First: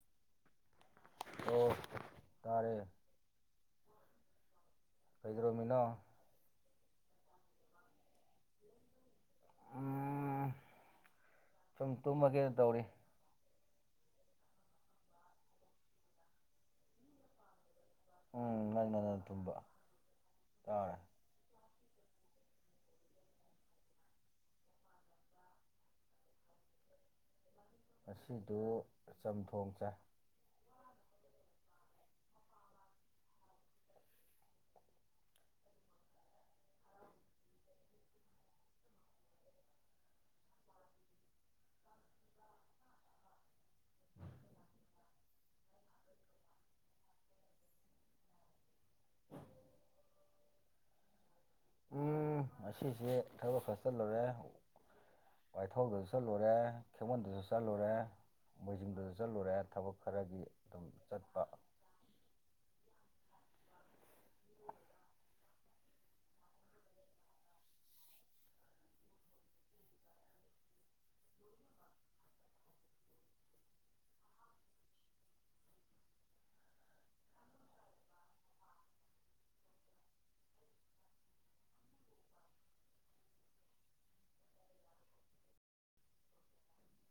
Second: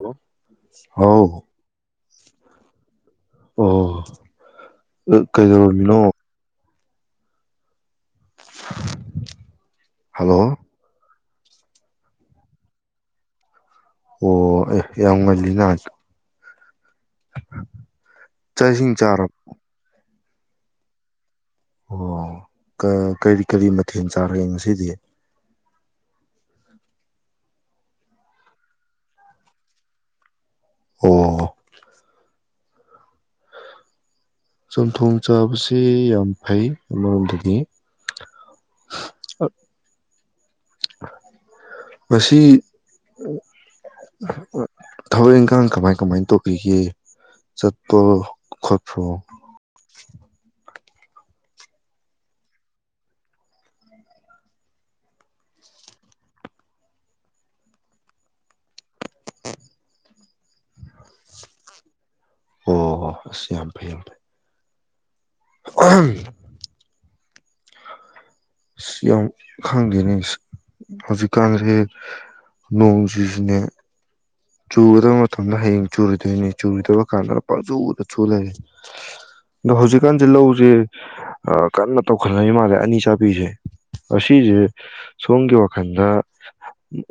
Hello ꯍꯥꯎ ꯑꯣ ꯇꯥꯔꯦ ꯑꯣ ꯀꯩꯗꯧꯔꯝꯃꯤꯅꯣ ꯍꯂꯣ ꯎꯝ ꯁꯨꯝ ꯇꯨꯝꯃꯒꯦ ꯇꯧꯔꯤ ꯑꯣ ꯌꯥꯝ ꯉꯜꯂꯤꯅ ꯎꯝ ꯆꯥꯛ ꯉꯟ ꯏꯁꯤꯡ ꯉꯟꯅ ꯆꯥꯔꯕ ꯇꯨꯝꯕ ꯇꯥ ꯑꯣ ꯀꯔꯤ ꯀꯔꯤ ꯃꯊꯦꯜ ꯆꯥꯔꯒꯦ ꯉꯁꯤꯗꯤ ꯉꯁꯤꯗꯨ ꯆꯝꯊꯣꯡ ꯆꯥꯏ ꯑꯣ ꯆꯝꯊꯣꯡ ꯆꯥꯕꯁꯤ ꯌꯥꯝ ꯐꯩ ꯑꯃꯔꯣꯝꯗꯅꯤ ꯃꯁꯤ ꯊꯕꯛ ꯏꯪꯈꯥꯡ ꯀꯃꯥꯏ ꯀꯃꯥꯏ ꯇꯧꯈꯤꯒꯦ ꯆꯠꯄ ꯈꯣꯠꯄ꯭ꯔꯣ ꯎꯝ ꯉꯁꯤꯁꯦ ꯊꯕꯛ ꯈꯔ ꯆꯠꯂꯨꯔꯦ ꯋꯥꯏꯊꯧꯗꯁꯨ ꯆꯠꯂꯨꯔꯦ ꯈꯦꯃꯟꯗꯁꯨ ꯆꯠꯂꯨꯔꯦ ꯃꯣꯏꯖꯤꯡꯗꯁꯨ ꯆꯠꯂꯨꯔꯦ ꯊꯕꯛ ꯈꯔꯒꯤ ꯑꯗꯨꯝ ꯆꯠꯄ ꯑꯣ ꯍꯣ ꯑꯁ ꯌꯥꯝ ꯐꯩ ꯌꯥꯝ ꯐꯩ [unintelligible] ꯁꯤ ꯌꯥꯝ ꯈꯪꯗꯦꯅꯦ ꯍꯧꯖꯤꯛꯀꯥꯟꯁꯦ ꯅꯣꯡꯁꯤꯁꯨꯅꯦ ꯆꯨꯒꯗꯕ ꯃꯇꯝꯗ ꯍꯌꯦꯡ ꯆꯨꯨꯔꯣꯏꯗꯣꯏꯅꯤ ꯆꯨꯔꯣꯏꯗꯕ ꯀꯥꯟꯗ ꯄꯪꯆꯨꯗ ꯆꯨ ꯂꯩ ꯑꯗꯣ ꯍꯧꯖꯤꯛꯀꯥꯟꯁꯦ ꯂꯧꯁꯦ ꯀꯟꯅ ꯇꯧꯈꯠꯂꯛꯏ ꯃꯥꯜꯂꯦ ꯑꯅꯤ ꯆꯥꯕꯤꯁꯦ ꯑꯁꯤꯁꯦ ꯁꯣꯝꯒꯤ ꯋꯥꯈꯜꯗ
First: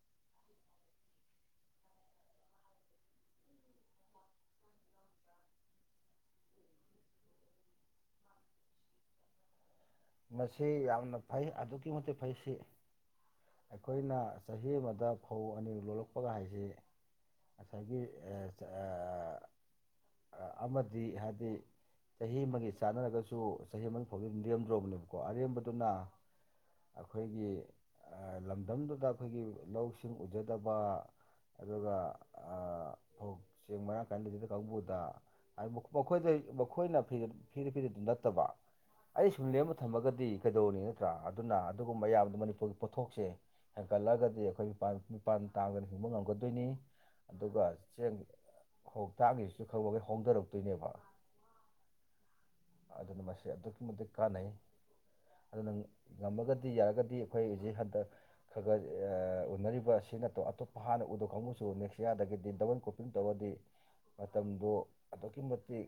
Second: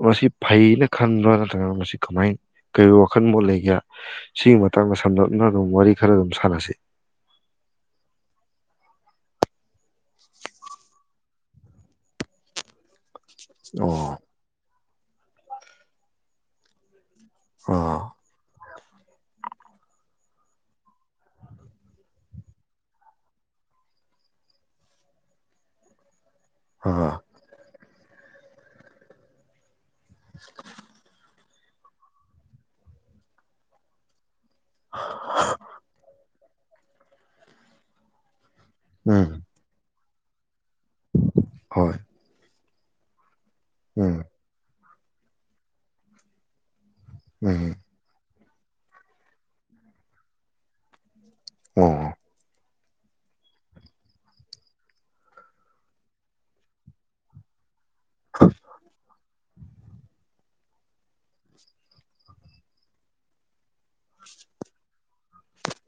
ꯃꯁꯤ ꯐꯩꯅ ꯈꯟꯕ꯭ꯔꯥ ꯅꯠꯇ꯭ꯔꯒꯅ ꯃꯁꯤ ꯀꯃꯥꯏ ꯀꯔꯤ ꯋꯥꯈꯜ ꯃꯣꯠ ꯂꯩꯒꯦ ꯁꯤꯒꯤ ꯃꯇꯥꯡꯗ ꯁꯝꯂꯞꯅ ꯑꯗꯨꯝ ꯋꯥꯔꯤ ꯈꯔ ꯑꯗꯨꯝ ꯁꯥꯟꯅꯁꯤ ꯃꯁꯤ ꯌꯥꯝꯅ ꯐꯩ ꯑꯗꯨꯛꯀꯤ ꯃꯇꯤꯛ ꯐꯩ ꯁꯤ ꯑꯣ ꯑꯈꯣꯏꯅ ꯆꯍꯤ ꯑꯃꯗ ꯗ ꯐꯧ ꯑꯅꯤ ꯂꯣꯜꯂꯛꯄꯒ ꯍꯥꯏꯁꯤ ꯑꯥ ꯑꯁꯥꯏꯒꯤ ꯑ ꯑꯃꯗꯤ ꯍꯥꯏꯗꯤ ꯆꯍꯤ ꯑꯃꯒꯤ ꯆꯥꯟꯅꯔꯒꯁꯨ ꯆꯍꯤ ꯑꯃꯒꯤ ꯐꯥꯎꯕ ꯑꯗꯨꯝ ꯂꯦꯝꯗ꯭ꯔꯣꯕꯅꯦꯕ ꯀꯣ ꯑꯔꯦꯝꯕꯗꯨꯅ ꯑꯥ ꯑꯈꯣꯏꯒꯤ ꯂꯝꯗꯝꯗꯨꯗ ꯑꯈꯣꯏꯒꯤ ꯂꯧ ꯏꯁꯤꯡ ꯎꯖꯗꯕ ꯑꯗꯨꯒ ꯐꯧ ꯆꯦꯡ ꯃꯔꯥꯡ ꯀꯥꯏ ꯂꯩꯖꯗꯕ ꯀꯥꯡꯕꯨꯗ ꯍꯥꯏ ꯃꯈꯣꯏꯗꯩ ꯃꯈꯣꯏꯅ ꯐꯤꯔ ꯐꯤꯔꯛꯏꯗꯨ ꯅꯠꯇꯕ ꯎꯝ ꯑꯩ ꯁꯨꯝ [unintelligible] ꯊꯝꯃꯒꯗꯤ ꯀꯩꯗꯧꯅꯤ ꯅꯠꯇ꯭ꯔꯥ ꯑꯗꯨꯅ ꯍꯣꯏ ꯑꯗꯨꯒꯨꯝꯕ ꯑꯌꯥꯝꯕꯗꯨ ꯃꯅꯤꯄꯨꯔꯒꯤ ꯄꯣꯠꯊꯣꯛꯁꯦ ꯎꯝ ꯍꯦꯟꯒꯠꯂꯒꯗꯤ ꯑꯩꯈꯣꯏ ꯃꯤꯄꯥꯟ ꯇꯥꯡꯗꯅ ꯍꯤꯡꯕ ꯉꯝꯒꯗꯣꯏꯅꯤ ꯑꯗꯨꯒ ꯎꯝ ꯆꯦꯡ ꯍꯣꯛ ꯇꯥꯛꯂꯤꯁꯤꯁꯨ ꯈꯔꯈꯔ ꯍꯣꯡꯗꯔꯛꯇꯣꯏꯅꯦꯕ ꯑꯣ... ꯑꯗꯨꯅ ꯃꯁꯤ ꯑꯗꯨꯛꯀꯤ ꯃꯇꯤꯛ ꯀꯥꯟꯅꯩ ꯑꯗꯨꯅ ꯉꯝꯃꯒꯗꯤ ꯌꯥꯔꯒꯗꯤ ꯑꯩꯈꯣꯏ ꯍꯧꯖꯤꯛ ꯍꯟꯗꯛ ꯈꯔ ꯈꯔ ꯎꯅꯔꯤꯕꯁꯤ ꯅꯠꯇ ꯑꯇꯣꯞꯄ ꯍꯥꯟꯅ ꯎꯗ ꯈꯪꯉꯁꯨ ꯅꯦꯛꯁ ꯌꯥꯌꯥꯔꯗꯒꯤꯗꯤ ꯗꯕꯜ ꯀꯣꯄꯤꯡ ꯇꯧꯔꯗꯤ ꯃꯇꯝꯗꯨ ꯑꯗꯨꯛꯀꯤ ꯃꯇꯤꯛ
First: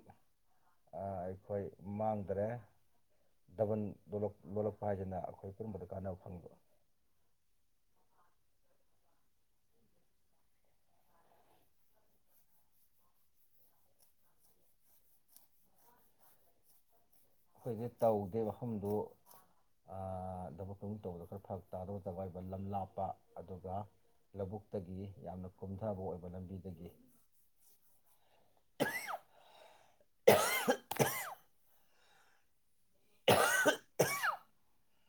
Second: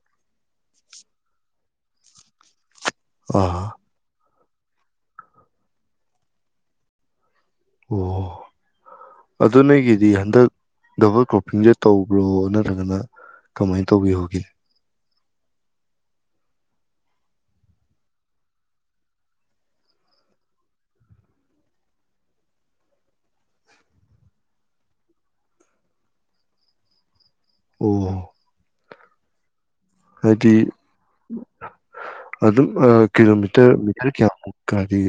ꯑꯩꯈꯣꯏ ꯃꯥꯡꯗꯔꯦ ꯑꯥ ꯗꯕꯟ ꯗꯣꯂꯛ ꯂꯣꯜꯂꯛꯄ ꯍꯥꯏꯗꯅ ꯑꯩꯈꯣꯏ ꯄꯨꯝꯟꯕꯗ ꯀꯥꯟꯅꯕ ꯐꯪꯕ ꯑꯣ ꯑꯗꯨ ꯅꯣꯏꯒꯤꯗꯤ ꯍꯟꯗꯛ ꯗꯕꯜ ꯀ꯭ꯔꯣꯞꯄꯤꯡꯁꯦ ꯇꯧꯕ꯭ꯔꯣ ꯅꯠꯇ꯭ꯔꯒꯅ ꯀꯃꯥꯏꯅ ꯇꯧꯕꯤꯍꯣꯒꯦ ꯑꯩꯈꯣꯏꯗꯤ ꯇꯧꯗꯦ ꯃꯐꯝꯗꯨ ꯊꯕꯛ ꯊꯛ ꯇꯧꯕꯗꯣ ꯈꯔ ꯐꯔꯛ ꯇꯥꯔ ꯇꯏꯕ ꯂꯝ ꯂꯥꯞꯄ ꯑꯗꯨꯒ ꯂꯧꯕꯨꯛꯇꯒꯤ ꯌꯥꯝꯅ ꯀꯨꯝꯊꯕ ꯑꯣꯏꯕ ꯂꯝꯕꯤꯗꯒꯤ ꯑꯣ [unintelligible] ꯗꯒꯥ ꯑꯗꯨꯝ ꯀꯤꯂꯣꯃꯤꯇꯔ ꯃꯤꯇꯔ ꯀꯌꯥꯃꯨꯛꯀꯗꯤ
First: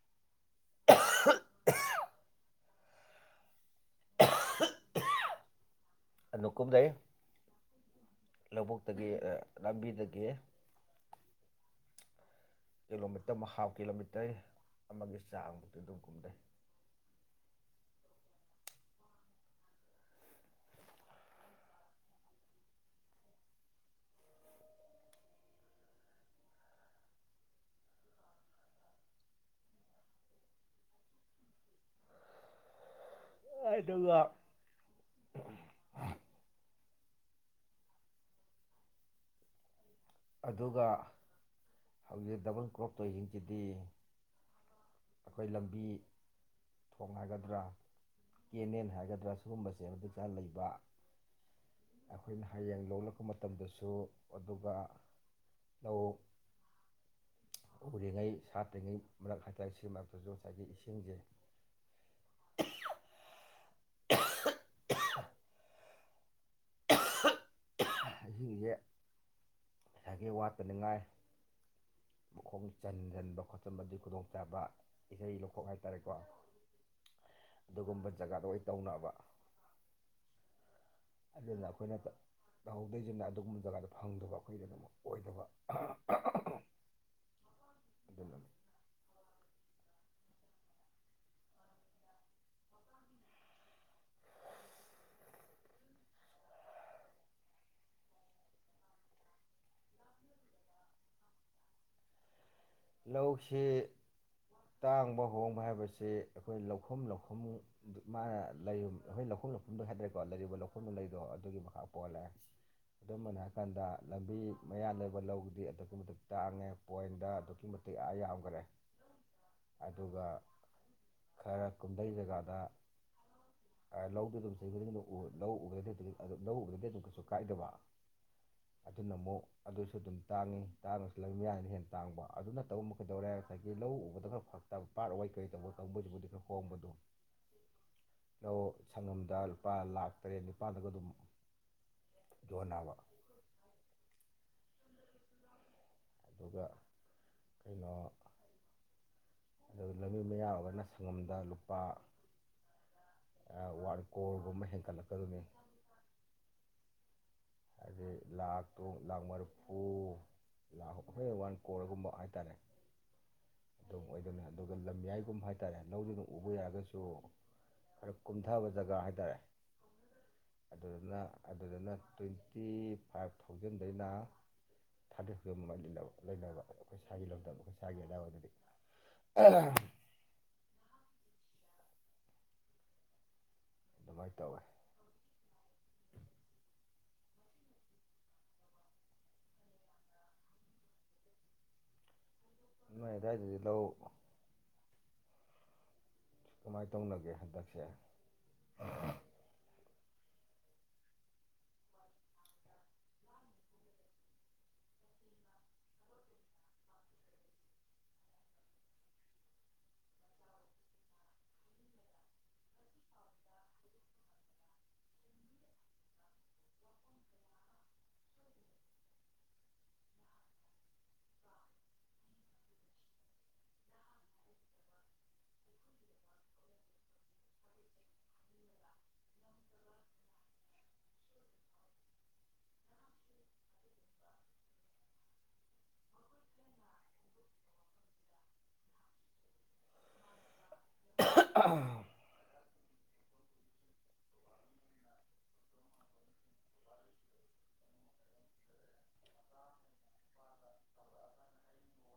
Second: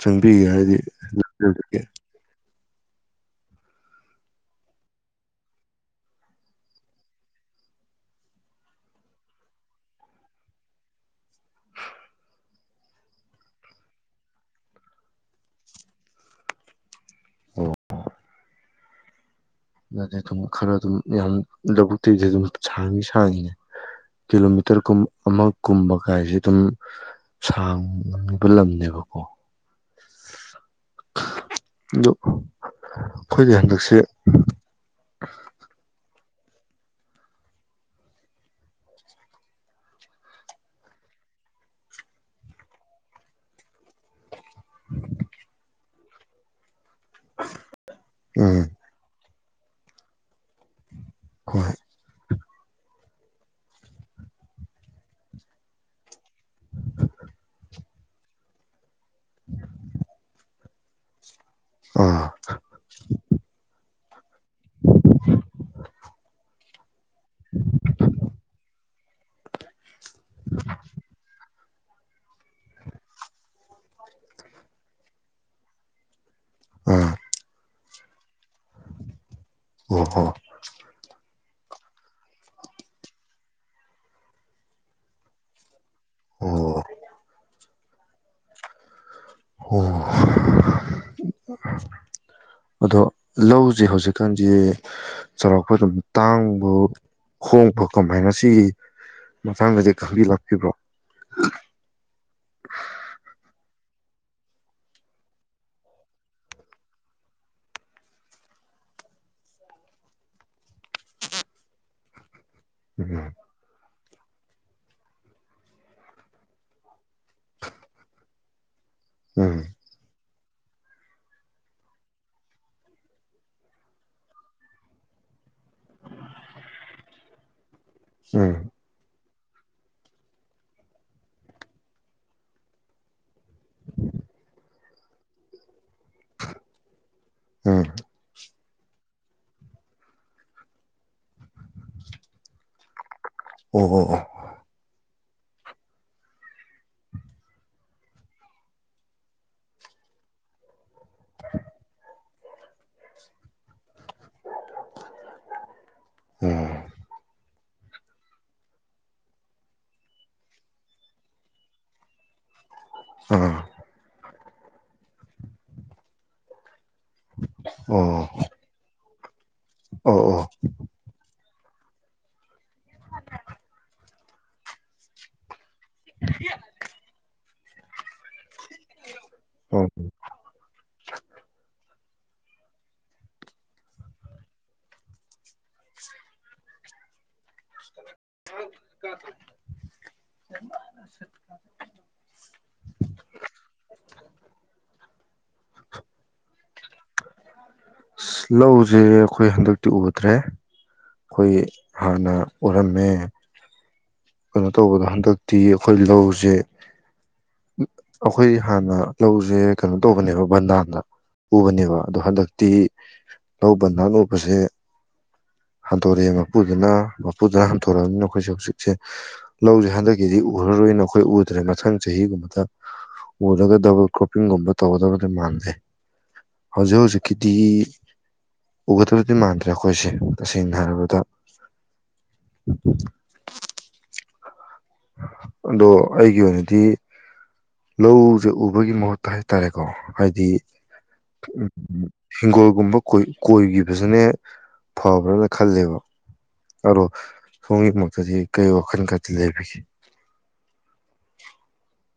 ꯆꯪꯕꯤꯒꯦ ꯍꯥꯏꯗꯤꯦ ꯅꯨꯀ ꯇꯤꯗꯩ ꯂꯧꯕꯨꯛꯇꯒꯤ ꯂꯝꯕꯤꯗꯒꯤ ꯀꯤꯂꯣꯃꯤꯇꯔ ꯍꯥꯐ ꯀꯤꯂꯣꯃꯤꯇꯔ ꯑꯃꯒꯤ ꯆꯥꯡꯃꯨꯛꯇꯤ ꯑꯗꯨꯝ ꯀꯨꯝꯅꯩ ꯑꯣ ꯑꯗꯨꯗꯤ ꯑꯗꯨꯝ ꯈꯔ ꯑꯗꯨꯝ ꯌꯥꯝ ꯂꯧꯕꯨꯛꯇꯤꯗꯤ ꯑꯗꯨꯝ ꯁꯥꯡꯏ ꯁꯥꯡꯉꯤꯅꯦ ꯀꯤꯂꯣꯃꯤꯇꯔ ꯑꯃ ꯀꯨꯝꯕ ꯀꯥꯏꯁꯦ ꯑꯗꯨꯝ ꯁꯥꯡꯕ ꯂꯝꯅꯦꯕꯀꯣ ꯑ ꯑꯩꯈꯣꯏꯒꯤ ꯍꯟꯗꯛꯁꯦ [unintelligible] ꯑꯗꯨꯒ ꯍꯧꯖꯤꯛ ꯗꯕꯜ ꯀ꯭ꯔꯣꯞ ꯇꯣꯏꯁꯤꯡꯁꯤꯗꯤ ꯑꯩꯈꯣꯏ ꯂꯝꯕꯤ ꯊꯣꯡ ꯍꯥꯏꯒꯗ꯭ꯔꯥ ꯎꯝ ꯀꯦꯅꯦꯦꯟ ꯍꯥꯏꯒꯗ꯭ꯔꯥ ꯁꯤꯒꯨꯝꯕꯁꯦ ꯃꯇꯤ ꯆꯥ ꯂꯩꯕ ꯍꯣꯏ ꯑꯩꯈꯣꯏꯅ ꯍꯌꯦꯡ ꯂꯣꯛꯂꯛꯄ ꯃꯇꯝꯗꯁꯨ ꯑꯗꯨꯒ ꯑꯝ ꯎꯔꯤꯉꯩ ꯁꯥꯠꯇ꯭ꯔꯤꯉꯩ ꯃꯔꯛ ꯍꯥꯏꯇꯥꯔꯦ ꯁꯤ ꯃꯔꯛꯇ ꯉꯁꯥꯏꯒꯤ ꯏꯁꯤꯡꯁꯦ ꯑꯥ ꯑꯍꯤꯡꯁꯦ ꯉꯁꯥꯒꯤ ꯋꯥꯠꯄꯅꯤꯉꯥꯏ ꯃꯈꯣꯡ ꯆꯟꯁꯤꯟꯕ ꯈꯣꯠꯆꯟꯕꯗꯨ ꯈꯨꯗꯣꯡꯆꯥꯥꯕ ꯏꯁꯩ ꯂꯧꯈꯣꯛ ꯍꯥꯏꯇꯥꯔꯦꯀꯣ ꯑ ꯑꯗꯨꯒꯨꯝꯕ ꯖꯒꯥꯗꯣ ꯑꯣꯏ ꯇꯧꯅꯕ ꯎ ꯍ ꯑꯗꯨꯅ ꯑꯩꯈꯣꯏꯅ ꯇꯧꯍꯧꯗꯣꯏꯁꯤꯡꯅ ꯑꯗꯨꯒꯨꯝꯕ ꯖꯒꯥꯗ ꯐꯪꯗꯕ ꯑꯩꯈꯣꯏꯒꯤꯗ ꯑꯗꯨꯃꯛ ꯑꯣꯏꯗꯕ ꯑꯣ ꯑꯗꯨ ꯑꯣ ꯑꯗꯣ ꯂꯧꯁꯦ ꯍꯧꯖꯤꯛꯀꯥꯟꯁ ꯆꯥꯎꯔꯥꯛꯄ ꯑꯗꯨꯝ ꯇꯥꯡꯕ ꯍꯣꯡꯕ ꯀꯃꯥꯏꯅ ꯁꯤꯒꯤ ꯃꯇꯥꯡꯗꯗꯤ ꯈꯪꯕꯤ ꯂꯥꯛꯄꯤꯕ꯭ꯔꯣ ꯂꯧꯁꯤ ꯇꯥꯡꯕ ꯍꯣꯡꯕ ꯍꯥꯏꯕꯁꯤ ꯑꯩꯈꯣꯏ ꯂꯧꯐꯝ ꯂꯧꯐꯝ ꯃꯥꯅ ꯑꯩꯈꯣꯏ ꯂꯧꯐꯝ ꯂꯧꯐꯝꯗꯣ ꯍꯥꯏꯇꯥꯔꯦꯀꯣ ꯂꯩꯔꯤꯕ ꯂꯧꯐꯝꯗꯨ ꯂꯩꯗꯣ ꯑꯗꯨꯒꯤ ꯃꯈꯥ ꯄꯣꯍꯜꯂꯑꯦ ꯑꯗꯨ ꯎꯝ ꯃꯅ ꯍꯥꯏ ꯀꯥꯟꯗ ꯂꯝꯕꯤ ꯃꯌꯥ ꯂꯩꯕ ꯂꯧꯕꯨꯗꯤ ꯑꯗꯨꯇꯛꯀꯤ ꯃꯇꯤꯛ ꯇꯥꯡꯉꯦ ꯄꯣꯏꯟꯗ [unintelligible] ꯌꯥꯎꯈ꯭ꯔꯦ ꯎꯝ ꯑꯗꯨꯒ ꯈꯔ ꯀꯨꯝꯗꯩ ꯖꯒꯥꯗ ꯂꯧꯗꯨ ꯑꯗꯨꯝ ꯆꯍꯤ ꯈꯨꯗꯤꯡ ꯂꯧ ꯎꯕꯗꯗꯤ ꯂꯧ ꯎꯕꯗꯗꯤ ꯑꯗꯨꯝ ꯀꯩꯁꯨ ꯀꯥꯏꯗꯕ ꯎꯝ ꯑꯗꯨ ꯅꯃꯣ ꯑꯗꯨꯁꯨ ꯑꯗꯨꯝ ꯇꯥꯡꯉꯤ ꯇꯥꯡꯉꯁꯨ ꯂꯩ ꯃꯌꯥꯅ ꯍꯦꯟꯅ ꯇꯥꯡꯕ ꯑꯗꯨꯅꯠꯇꯧꯕ ꯀꯩꯗꯧꯔꯦ ꯉꯁꯥꯏꯒꯤ ꯂꯧ ꯎꯕꯗ ꯈ ꯐꯛꯇꯕ ꯄꯥꯠ ꯋꯥꯏ ꯀꯔꯤ ꯇꯧꯕ ꯇꯧꯕꯗꯨꯕꯨꯗꯤ ꯈꯔ ꯍꯣꯡꯝꯕꯗꯣ ꯎꯝ ꯁꯪꯒꯣꯝꯗ ꯂꯨꯄꯥ ꯂꯥꯛ ꯇꯔꯦꯠ ꯅꯤꯄꯥꯜꯗꯒ ꯑꯗꯨꯝ ꯌꯣꯟꯅꯕ ꯑꯣ ꯍ ꯋꯥ ꯑꯗꯨꯒ ꯀꯩꯅꯣ ꯑꯗꯨꯒ ꯂꯝꯕꯤ ꯃꯌꯥ ꯑꯣꯏꯒꯅ ꯁꯪꯉꯝꯗ ꯂꯨꯄꯥ ꯋꯥꯠ ꯀꯣꯔꯣꯔ ꯃꯍ ꯍꯦꯟꯒꯂꯛ ꯀ ꯑꯗꯨꯅꯦ ꯑꯣ ꯍꯥꯏꯗꯤ ꯂꯥꯛꯇꯣ ꯂꯥꯛ ꯃꯔꯔꯤꯐꯨ ꯂꯥꯈ ꯍꯈꯣꯏ ꯋꯥꯟ ꯀꯣꯔꯒꯨꯝꯕ ꯍꯥꯏꯇꯥꯔꯦ ꯎꯝ ꯑꯗꯨꯝ ꯑꯣꯏꯗꯣꯏꯅꯦ ꯑꯗꯨꯒ ꯂꯝꯌꯥꯏꯒꯨꯝꯕ ꯍꯥꯏꯇꯥꯔꯦ ꯂꯧꯗꯨꯅ ꯎꯕ ꯌꯥꯔꯒꯁꯨ ꯁꯨ ꯑꯣ ꯈꯔ ꯀꯨꯝꯊꯕ ꯖꯒꯥ ꯍꯥꯏꯇꯥꯔꯦ ꯑꯣ ꯑꯣ ꯑꯗꯨꯗꯅ ꯇ꯭ꯋꯦꯟꯇꯤ ꯐꯥꯏꯚ ꯊꯥꯎꯖꯟꯗꯩꯅ ꯊꯥꯔꯇꯤ ꯊꯥꯎꯖꯟ ꯂꯩꯅꯕ ꯑꯩꯈꯣꯏ ꯏꯁꯥꯒꯤ ꯂꯝꯗꯝꯗ ꯑꯈꯣꯌ ꯁꯥꯏꯒꯤ ꯑꯗꯋꯥꯏꯗꯗꯤ ꯎꯝꯝ ꯑꯗꯨꯃꯥꯏꯅ ꯇꯧꯋꯦ [unintelligible] ꯅꯣꯏ ꯑꯗꯥꯏꯗꯗꯤ ꯂꯧ ꯀꯃꯥꯏꯅ ꯇꯧꯅꯒꯦ ꯍꯟꯗꯛꯁꯦ ꯂꯧꯁꯦ ꯑꯩꯈꯣꯏ ꯍꯟꯗꯛꯇꯤ ꯎꯗ꯭ꯔꯦ ꯑꯩꯈꯣꯏ ꯍꯥꯟꯅ ꯎꯔꯝꯃꯦ ꯀꯩꯅꯣ ꯇꯧꯕꯗꯣ ꯍꯟꯗꯛꯇꯤ ꯑꯩꯈꯣꯏ ꯂꯧꯁꯦ ꯑꯩꯈꯣꯏ ꯍꯥꯟꯅ ꯂꯧꯁꯦ ꯀꯩꯅꯣ ꯇꯧꯕꯅꯦꯕ ꯕꯟꯗꯥꯟꯗ ꯎꯕꯅꯦꯕ ꯑꯗꯣ ꯍꯟꯗꯛꯇꯤ ꯂꯧ ꯕꯟꯗꯥꯟ ꯎꯕꯁꯦ ꯍꯟꯗꯣꯔꯛꯑꯦ ꯃꯄꯨꯗꯨꯅ ꯃꯄꯨꯗꯨꯅ ꯍꯟꯗꯣꯔꯛꯑꯕꯅꯤꯅ ꯑꯩꯈꯣꯏꯁꯦ ꯍꯧꯖꯤꯛꯁꯦ ꯂꯧꯁꯦ ꯍꯟꯗꯛꯀꯤꯗꯤ ꯎꯔꯔꯣꯏꯅ ꯑꯈꯣꯏ ꯎꯗ꯭ꯔꯦ ꯃꯊꯪ ꯆꯍꯤꯒꯨꯝꯕꯗ ꯎꯔꯒ ꯗꯕꯜ ꯀ꯭ꯔꯣꯞꯄꯤꯡꯒꯨꯝꯕ ꯇꯧꯒꯗꯕꯗꯤ ꯃꯥꯟꯂꯦ ꯍꯧꯖꯤꯛ ꯍꯧꯖꯤꯛꯀꯤꯗꯤ ꯎꯒꯗꯕꯗꯤ ꯃꯥꯟꯗ꯭ꯔꯦ ꯑꯈꯣꯏꯁꯦ ꯇꯁꯦꯡꯅ ꯍꯥꯏꯔꯕꯗ꯫ ꯑꯗꯣ ꯑꯩꯒꯤ ꯑꯣꯏꯅꯗꯤ ꯂꯧꯁꯦ ꯎꯕꯒꯤ ꯃꯍꯨꯠꯇ ꯍꯥꯏꯇꯥꯔꯦꯀꯣ ꯍꯥꯏꯗꯤ꯫ ꯎꯝ꯫ ꯍꯤꯡꯒꯣꯜꯒꯨꯝꯕ ꯀꯣꯏꯒꯤꯈꯤꯕꯁꯤꯅꯦ ꯐꯕ꯭ꯔꯅ ꯈꯜꯂꯦꯕ ꯑꯗꯣ ꯁꯣꯝꯒꯤꯃꯛꯇꯗꯤ ꯀꯔꯤ ꯋꯥꯈꯜ ꯀꯇꯤ ꯂꯩꯕꯤꯒꯦ꯫ [unintelligible]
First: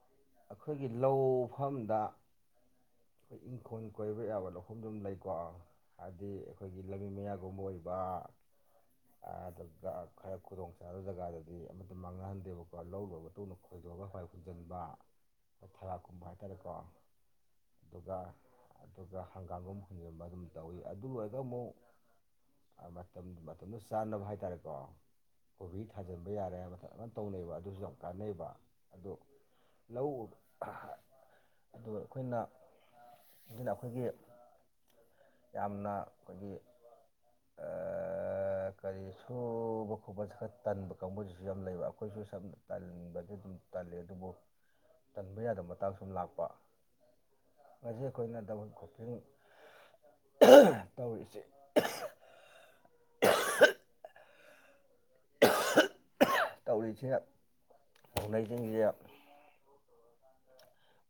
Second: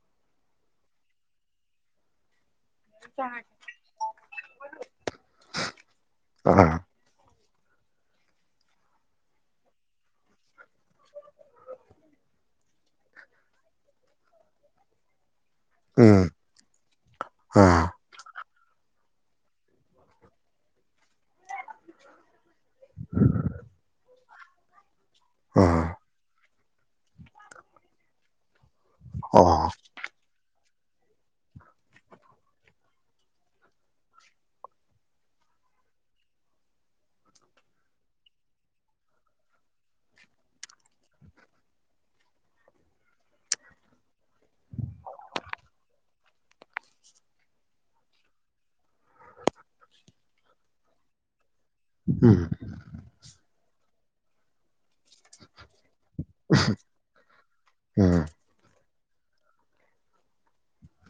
ꯑꯈꯣꯏꯒꯤ ꯂꯧꯐꯝꯗ꯫ ꯑꯈꯣꯏ ꯏꯪꯈꯣꯜ ꯀꯣꯏꯕ ꯌꯥꯕ ꯂꯧꯐꯝꯗꯨꯝ ꯂꯩꯀꯣ ꯍꯥꯏꯕꯗꯤ ꯑꯥ ꯑꯈꯣꯏꯒꯤ ꯂꯝꯕꯤ ꯃꯌꯥ꯫ ꯒꯨꯝꯕ ꯑꯣꯏꯕ ꯑꯗꯨꯒ ꯈꯔ ꯈꯨꯗꯣꯡ ꯆꯥꯗꯕ ꯖꯒꯥꯗꯗꯤ ꯑꯃꯠꯇ ꯃꯥꯡꯅꯍꯟꯗꯦꯕꯀꯣ ꯂꯧ ꯂꯣꯏꯔꯕ ꯃꯇꯨꯡꯗ꯫ ꯈꯣꯏꯗꯣꯛꯑꯒ ꯍꯥꯋꯥꯏ ꯍꯨꯟꯖꯤꯟꯕ꯫ ꯊꯔꯥꯛꯀꯨꯝꯕ ꯎꯝ ꯍꯥꯏꯇꯥꯔꯦꯀꯣ ꯑꯥ ꯑꯗꯨꯒ꯫ ꯑꯗꯨꯒ ꯍꯪꯒꯥꯝꯒꯨꯝ ꯍꯨꯟꯖꯟꯕ ꯑꯗꯨꯝ ꯇꯧꯏ ꯑꯗꯨ ꯂꯣꯏꯔꯒ ꯑꯃꯨꯛ꯫ ꯃꯇꯝ ꯃ ꯆꯅꯕ ꯍꯥꯏ ꯇꯥꯔ‌ꯦ꯫ ꯇꯔ‌ꯦꯀꯣ꯫ ꯑꯥ ꯀꫭꯕꯤ ꯊꯥꯖꯟꯕ ꯌꯥꯔꯦ꯫ ꯑꯗꯨꯃꯥꯟ ꯇꯧꯅꯩꯕ ꯑꯗꯨꯁꯨ ꯌꯥꯝ ꯀꯥꯟꯅꯩꯕ꯫ ꯑꯗꯣ ꯑꯣ ꯂꯧ꯫ ꯑꯗꯨ ꯑꯈꯣꯏꯅ ꯑꯗꯨꯅ ꯑꯈꯣꯏꯒꯤ ꯌꯥꯝꯅ ꯑꯈꯣꯏꯒꯤ ꯀꯔꯤ ꯁꯨꯕ ꯈꯣꯠꯄ ꯈꯔ ꯇꯟꯕ ꯀꯥꯡꯕꯨꯁꯤꯁꯨ ꯌꯥꯝ ꯂꯩꯕ ꯑꯈꯣꯏꯁꯨ ꯁꯝꯅ ꯇꯟꯕ꯫ ꯑꯗꯨꯝ ꯇꯜꯂꯤ ꯑꯗꯨꯕꯨ ꯇꯟꯕ ꯌꯥꯗꯕ ꯃꯇꯥꯡ ꯁꯨꯝ ꯂꯥꯛꯄ ꯉꯁꯤ ꯑꯈꯣꯏꯅ ꯗꯕꯜ ꯀꯣꯄꯤꯡ ꯇꯧꯔꯤꯁꯤ꯫ ꯎꯝ ꯫ [unintelligible] ꯇꯧꯔꯤꯁꯤ ꯎꯝ ꯇꯧꯅꯩꯁꯤꯡꯁ‌ꯦ꯫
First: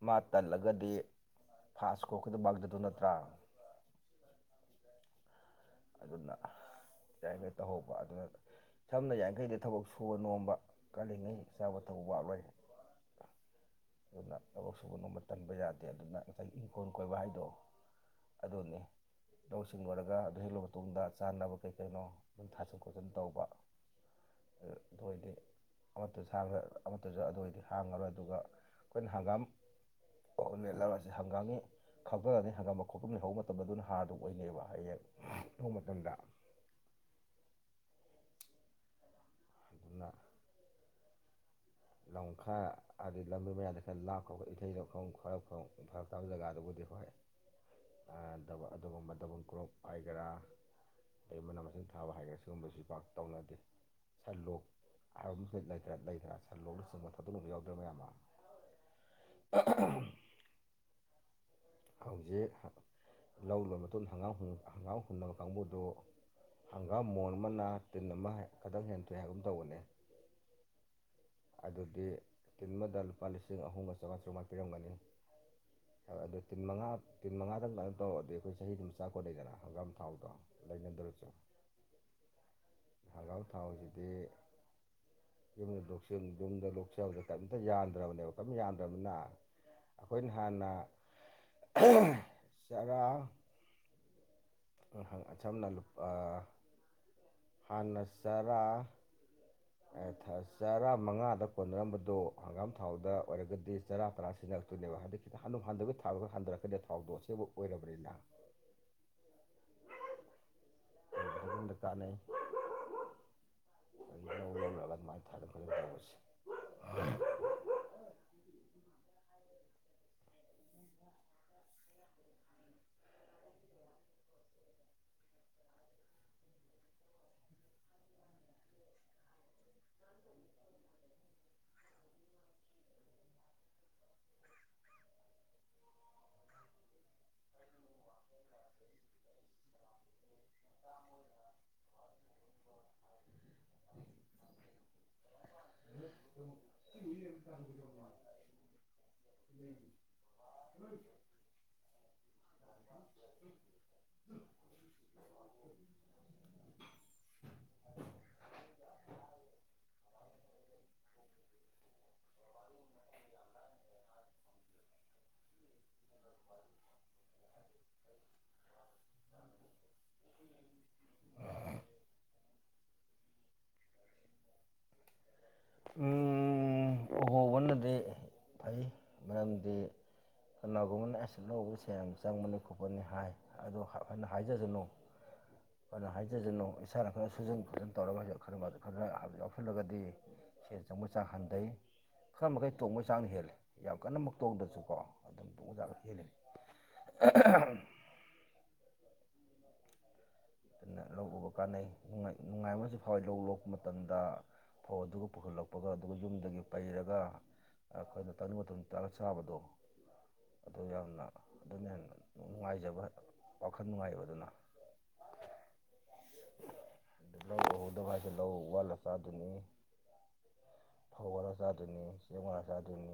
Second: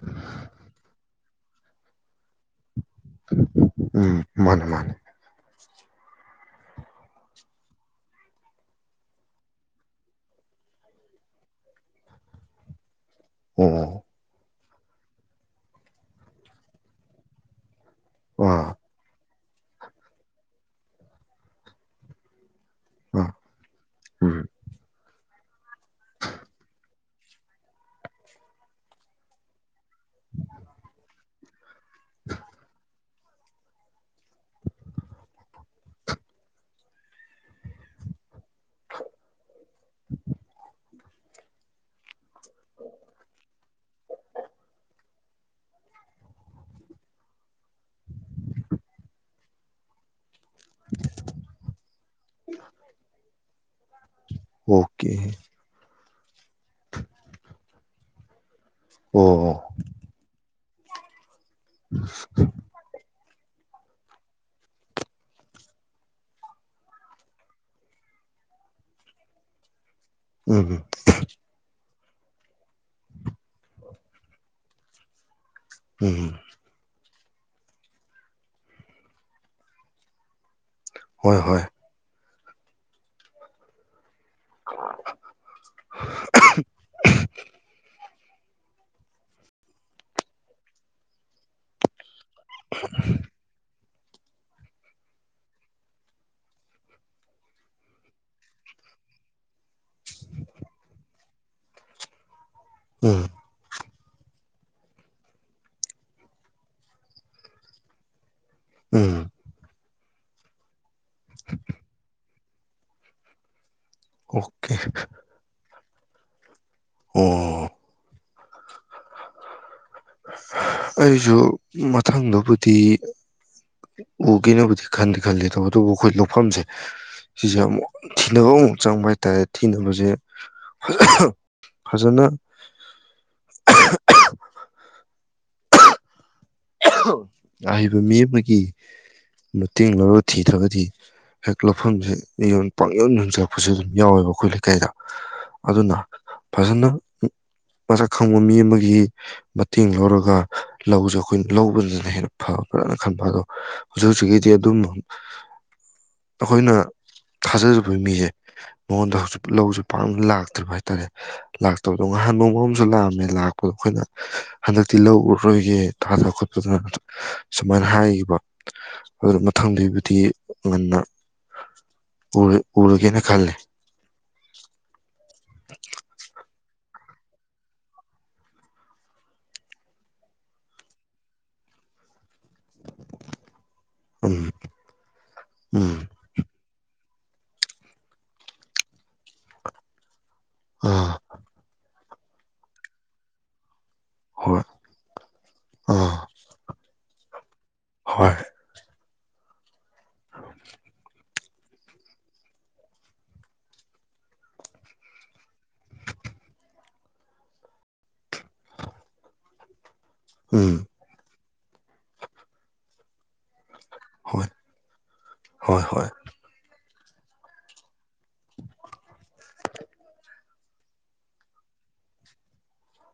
ꯃꯥ ꯇꯜꯂꯒꯗꯤ ꯐꯥꯁ ꯒꫭꯒꯤꯅꯕꯜꯗꯨ ꯅꯠꯇ꯫ ꯎꯝ ꯃꯥꯅꯦ ꯃꯥꯅꯦ꯫ ꯑꯗꯨꯅ ꯌꯥꯔꯤꯈꯩ ꯇꯧꯍꯧꯕ ꯑꯗꯨꯅ ꯁꯝꯅ ꯌꯥꯡꯈꯩꯗꯤ ꯊꯕꯛ ꯁꯨꯕ ꯅꯣꯝꯕ ꯀꯜꯂꯤꯉꯩ ꯆꯥꯕ ꯊꯛꯕ ꯋꯥꯠꯂꯣꯏ꯫ ꯑꯣ꯫ ꯑꯗꯨꯅ ꯊꯕꯛ ꯁꯨꯕ ꯅꯣꯝꯕ ꯇꯟꯕ ꯌꯥꯗꯦ ꯑꯗꯨꯅ ꯉꯁꯥꯏ ꯏꯪꯀꯣꯜ ꯀꯣꯏꯕ ꯍꯥꯏꯗꯣ꯫ ꯑꯥ ꯑꯗꯨꯅꯦ꯫ ꯂꯧꯁꯤꯡ ꯂꯣꯏꯔꯒ ꯑꯗꯨ ꯍꯦꯛ ꯂꯧꯕ꯫ ꯇꯨꯡꯗ ꯆꯥꯅꯕ ꯀꯩ ꯀꯩꯅꯣ ꯑꯗꯨꯝ ꯊꯥꯖꯤꯟ꯫ ꯑꯥ ꯑꯗꯨꯝꯇꯧꯕ ꯎꯝ ꯑ ꯊꯧꯑꯣꯏꯇꯤ꯫ ꯑꯃꯠꯇꯁꯥꯡ ꯑꯃꯇꯁꯨ ꯑꯗꯨꯑꯣꯏꯗꯤ ꯍꯥꯡꯉꯔꯣꯏ ꯑꯗꯨꯒ ꯑꯈꯣꯏꯅ ꯍꯪꯒꯥꯝ꯫ ꯑꯣ ꯃ‌ꯦꯠꯂꯕꯁꯤ꯫ ꯍꯪꯒꯥꯝꯃꯤ꯫ ꯈꯥꯎꯒꯒꯗ‌ꯦ ꯍꯪꯒꯥꯝ ꯃꯀꯨ꯫ ꯍꯧꯐꯝ ꯂꯩꯍꯧꯕ ꯃꯇꯝ ꯑꯗꯨꯅ ꯍꯥꯔꯗꯨꯝ ꯑꯣꯏꯅꯩꯕ ꯍꯥꯏꯌꯦꯡ꯫ ꯊꯧ ꯃꯇꯝꯗ꯫ [unintelligible] ꯂꯧ꯫ ꯈꯔ ꯑꯗꯤ ꯂꯝꯕꯤ ꯃꯌꯥꯗ ꯈꯔ ꯂꯥꯞꯄ ꯏꯊꯩ ꯂꯧꯈꯣꯡ ꯐꯔꯛ ꯇꯥꯕ ꯖꯒꯥꯗꯨꯕꯨꯗꯤ ꯍꯣꯏ ꯑꯗꯨꯒꯨꯝꯕ ꯗꯕꯜ ꯀ꯭ꯔꯣꯞ ꯍꯥꯏꯒꯦꯔꯥ ꯑꯗꯩ ꯃꯅꯥ ꯃꯁꯤꯡ ꯊꯥꯕ ꯍꯥꯏꯒꯥ ꯁꯤꯒꯨꯝꯕꯕꯁꯤ ꯄꯥꯛ ꯇꯧꯅꯗꯦ ꯁꯟ ꯂꯣꯛ ꯑꯣꯀꯦ ꯍꯥꯏ ꯂꯩꯇ꯭ꯔ ꯂꯩ ꯁ ꯂꯣꯛꯗ ꯆꯟꯕꯣꯊꯥꯇꯅ ꯎꯅꯕꯕ ꯌꯥꯎꯗ꯭ꯔꯦ ꯃꯌꯥꯝ ꯑꯃ ꯑꯣ ꯑꯣ ꯍꯧꯖꯤꯛ ꯂꯧꯔꯨꯔꯕ ꯃꯇꯨꯡꯗꯪꯒꯥꯝ ꯍꯪꯒꯥꯝ ꯍꯨꯟꯅꯕ ꯀꯥꯡꯕꯨꯗꯨ ꯍꯪꯒꯥꯝ ꯃꯣꯟ ꯑꯃꯅ ꯇꯤꯟ ꯑꯃ ꯈꯤꯇꯪ ꯍꯦꯟꯊꯣꯛꯏ ꯍꯥꯏꯕ ꯑꯃ ꯇꯧꯕꯅꯤ ꯎꯝ ꯑꯗꯨꯗꯤ ꯇꯤꯟꯃꯗ ꯂꯨꯄꯥ ꯂꯤꯁꯤꯡ ꯑꯍꯨꯝꯒ ꯆꯥꯃꯥꯇꯔꯨꯉꯥ ꯄꯤꯔꯝꯒꯅꯤ ꯑꯗꯨ ꯎꯝ ꯇꯤꯟ ꯃꯉꯥ ꯇꯤꯟ ꯃꯉꯥꯗꯪ ꯑꯗꯨꯃꯥꯏꯝ ꯇꯧꯔꯛꯑꯣ ꯑꯗꯨꯗꯤ ꯑꯩꯈꯣꯏ ꯆꯍꯤ ꯑꯗꯨꯝ ꯆꯥꯛ ꯈꯣꯠꯂ ꯂꯩꯗꯅ ꯍꯪꯒꯥꯝ ꯊꯥꯎꯗꯣ ꯍꯣꯏ ꯍꯣꯏ ꯍꯂꯥꯎ ꯊꯥꯎꯁꯤꯗꯤ ꯌꯨꯝꯗ ꯌꯨꯝꯗ ꯂꯣꯛꯁꯕꯗ ꯀꯔꯤꯝꯇ ꯌꯥꯟꯗ꯭ꯔꯕꯅꯦꯕ ꯁꯝ ꯌꯥꯝꯗ꯭ꯔꯕꯅꯤꯅ ꯑꯩꯈꯣꯏꯅ ꯍꯥꯟꯅ ꯎ ꯆꯔꯥ ꯁꯝꯅ ꯍꯥꯟꯅ ꯆꯔꯥ ꯆꯔꯥ ꯃꯉꯥꯗ ꯀꯣꯟꯅꯔꯝꯕꯗꯨꯣ ꯍꯪꯒꯥꯝ ꯊꯥꯎꯗ ꯎꯝ ꯑꯣꯏꯔꯒꯗꯤ ꯆꯔꯥ ꯇꯔꯥ ꯁꯤꯖꯤꯟꯅꯔꯛꯇꯣꯏꯅꯦꯕ ꯍꯥꯏꯗꯤ ꯈꯤꯇꯪ ꯍ ꯍꯟꯊꯒꯩ ꯊꯥꯕ ꯈꯔ ꯍꯟꯊꯔꯛꯀꯅꯤꯗ ꯊꯥꯎꯗꯣ ꯑꯁꯦꯡꯕ ꯑꯣꯏꯔꯕꯅꯤꯅ ꯎꯝ ꯗ ꯀꯥꯅ ꯂꯧ ꯑꯣꯀꯦ ꯂꯧꯔꯒ ꯑꯗꯨꯃꯥꯏꯅ ꯊꯥꯗꯅ ꯈꯣꯠꯇꯅ ꯇꯧꯕꯁꯦ ꯑꯣ ꯑꯩꯁꯨ ꯃꯊꯪꯗꯕꯨꯗꯤ ꯎꯒꯦꯅꯕꯨꯗꯤ ꯈꯟꯗꯤ ꯈꯜꯂꯤꯦ ꯇꯧꯕ ꯑꯗꯨꯕꯨ ꯑꯩꯈꯣꯏ ꯂꯧꯐꯝꯁꯦ ꯁꯤꯁꯦ ꯑꯃꯨꯛ ꯊꯤꯅꯕ ꯑꯃꯨꯛ ꯆꯪꯕ ꯍꯥꯏꯇꯥꯔꯦ ꯊꯤꯅꯕꯁꯦ ꯐꯖꯅ ꯑꯕ ꯃꯤꯕꯨ ꯒꯤ ꯃꯇꯦꯡ ꯂꯧꯔꯒ ꯊꯤꯗ꯭ꯔꯒꯗꯤ ꯍꯦꯛ ꯂꯧꯐꯝꯁꯦꯣꯟ ꯄ ꯌꯣꯟ ꯌ ꯆꯔꯛꯄꯁꯨ ꯑꯗꯨꯝ ꯌꯥꯎꯋꯦꯕ ꯑꯩꯈꯣꯏ ꯂꯩꯀꯥꯏꯗ ꯑꯗꯨꯅ ꯐꯖꯅ ꯃꯁꯛ ꯈꯪꯕ ꯃꯤ ꯑꯃꯒꯤ ꯃꯇꯦꯡ ꯂꯧꯔꯒ ꯂꯧꯁꯨ ꯂꯧꯕꯗꯨꯅ ꯍꯥꯏꯔꯛꯑꯣ ꯐ ꯐꯖꯅ ꯈꯟꯕ ꯑꯗꯣ ꯍꯧꯖꯤꯛ ꯍꯧꯖꯤꯛꯀꯤꯗꯤ ꯑꯗꯨꯝ ꯑꯩꯈꯣꯏꯅ ꯊꯥꯖꯔꯨꯕ ꯃꯤꯁꯦ ꯃꯉꯣꯟꯗ ꯍꯧꯖꯤꯛ ꯂꯧꯁꯨꯦ ꯄꯥꯛꯅ ꯂꯥꯛ ꯍꯥꯏꯇꯥꯔꯦ ꯂꯥꯛꯇꯧ ꯑꯗꯣ ꯉꯍꯥꯟ ꯅꯣꯡꯕ ꯑꯃꯁꯨ ꯂꯥꯛꯑꯝꯃꯦ ꯂꯥꯛꯄꯗꯣ ꯑꯩꯈꯣꯏꯅ ꯍꯟꯗꯛꯇꯤ ꯂꯧ ꯎꯔꯔꯣꯏꯒꯦ ꯊꯥꯗ ꯈꯣꯠꯄꯗꯅ ꯁꯨꯃꯥꯏꯅ ꯍꯥꯏꯈꯤꯕ ꯑꯗꯨꯅ ꯃꯊꯪꯗꯨꯒꯤꯕꯨꯗꯤ ꯉꯟꯅ ꯎ ꯎꯔꯒꯦꯅ ꯈꯜꯦ ꯎꯝ ꯎꯍꯣꯕꯅꯗꯤ ꯐꯩ ꯃꯔꯝꯗꯤ ꯀꯅꯥꯒꯨꯝꯕꯅ ꯑꯦꯁ ꯂꯧꯕꯁꯦ ꯌꯥꯝ ꯆꯪꯕꯅꯤ ꯈꯣꯠꯄꯅꯤ ꯍꯥꯏ ꯑꯗꯣꯅ ꯎꯝ ꯎꯝ ꯍꯥꯏꯖꯖꯅꯨꯅ ꯍꯥꯏꯖꯖꯅꯨ ꯏꯁꯥꯅ ꯈꯔ ꯁꯨꯖꯟ ꯄꯨꯨꯖꯟ ꯇꯧꯔꯒꯁꯨ ꯈꯔ ꯈꯔ ꯌꯥꯎꯁꯜꯂꯒꯗꯤ ꯁꯦꯜ ꯆꯪꯕ ꯑꯥ ꯆꯥꯡ ꯍꯟꯊꯩ ꯈꯔ ꯃꯈꯩ ꯇꯣꯡꯕꯒꯤ ꯆꯥꯡ ꯍꯦꯜꯂꯤ ꯌꯥꯝ ꯍꯣꯏ ꯀꯟꯅꯃꯛꯇꯣꯡꯗ꯭ꯔꯁꯨꯀꯣ ꯑꯗꯨꯝꯖꯥ ꯑꯥ ꯍꯦꯜꯂꯤ ꯍꯣꯏ ꯂ ꯀꯥꯟꯅꯩꯅꯨꯡ ꯅꯨꯡꯉꯥꯏ ꯑꯃꯁꯨ ꯐꯥꯎꯋꯏ ꯂꯧ ꯂꯣꯛꯄ ꯃꯇꯝꯗ ꯐꯧ ꯑꯗꯨꯒ ꯄꯨꯈꯠꯂꯛ ꯄꯄꯒ ꯑꯗꯨꯒ ꯌꯨꯝꯗꯒꯤ ꯄꯩꯔꯒ ꯑꯩꯈꯣꯏꯅ ꯇꯪꯅꯤꯡꯕ ꯃꯇꯝ ꯇꯔꯒ ꯆꯥꯕꯗꯣ ꯎꯝ ꯑꯗꯨ ꯌꯥꯝꯅ ꯑꯗꯨꯅ ꯍꯦꯟꯅ ꯅꯨꯡꯉꯥꯏꯖꯕ ꯋꯥꯈꯜ ꯅꯨꯡꯉꯥꯏꯕꯗꯨꯅ ꯍꯣꯏ ꯍꯣꯏ ꯍꯣꯏ ꯂꯧ ꯎꯨꯍꯧꯗꯕ ꯍꯥꯏꯁꯦ ꯂꯧ ꯋꯥꯠꯂ ꯆꯥꯗꯣꯏꯅꯤ ꯐꯧ ꯋꯥꯜꯂ ꯆꯥꯗꯣꯏꯅꯤ ꯆꯦꯡ ꯋꯥꯂ ꯆꯥꯗꯣꯏꯅꯤ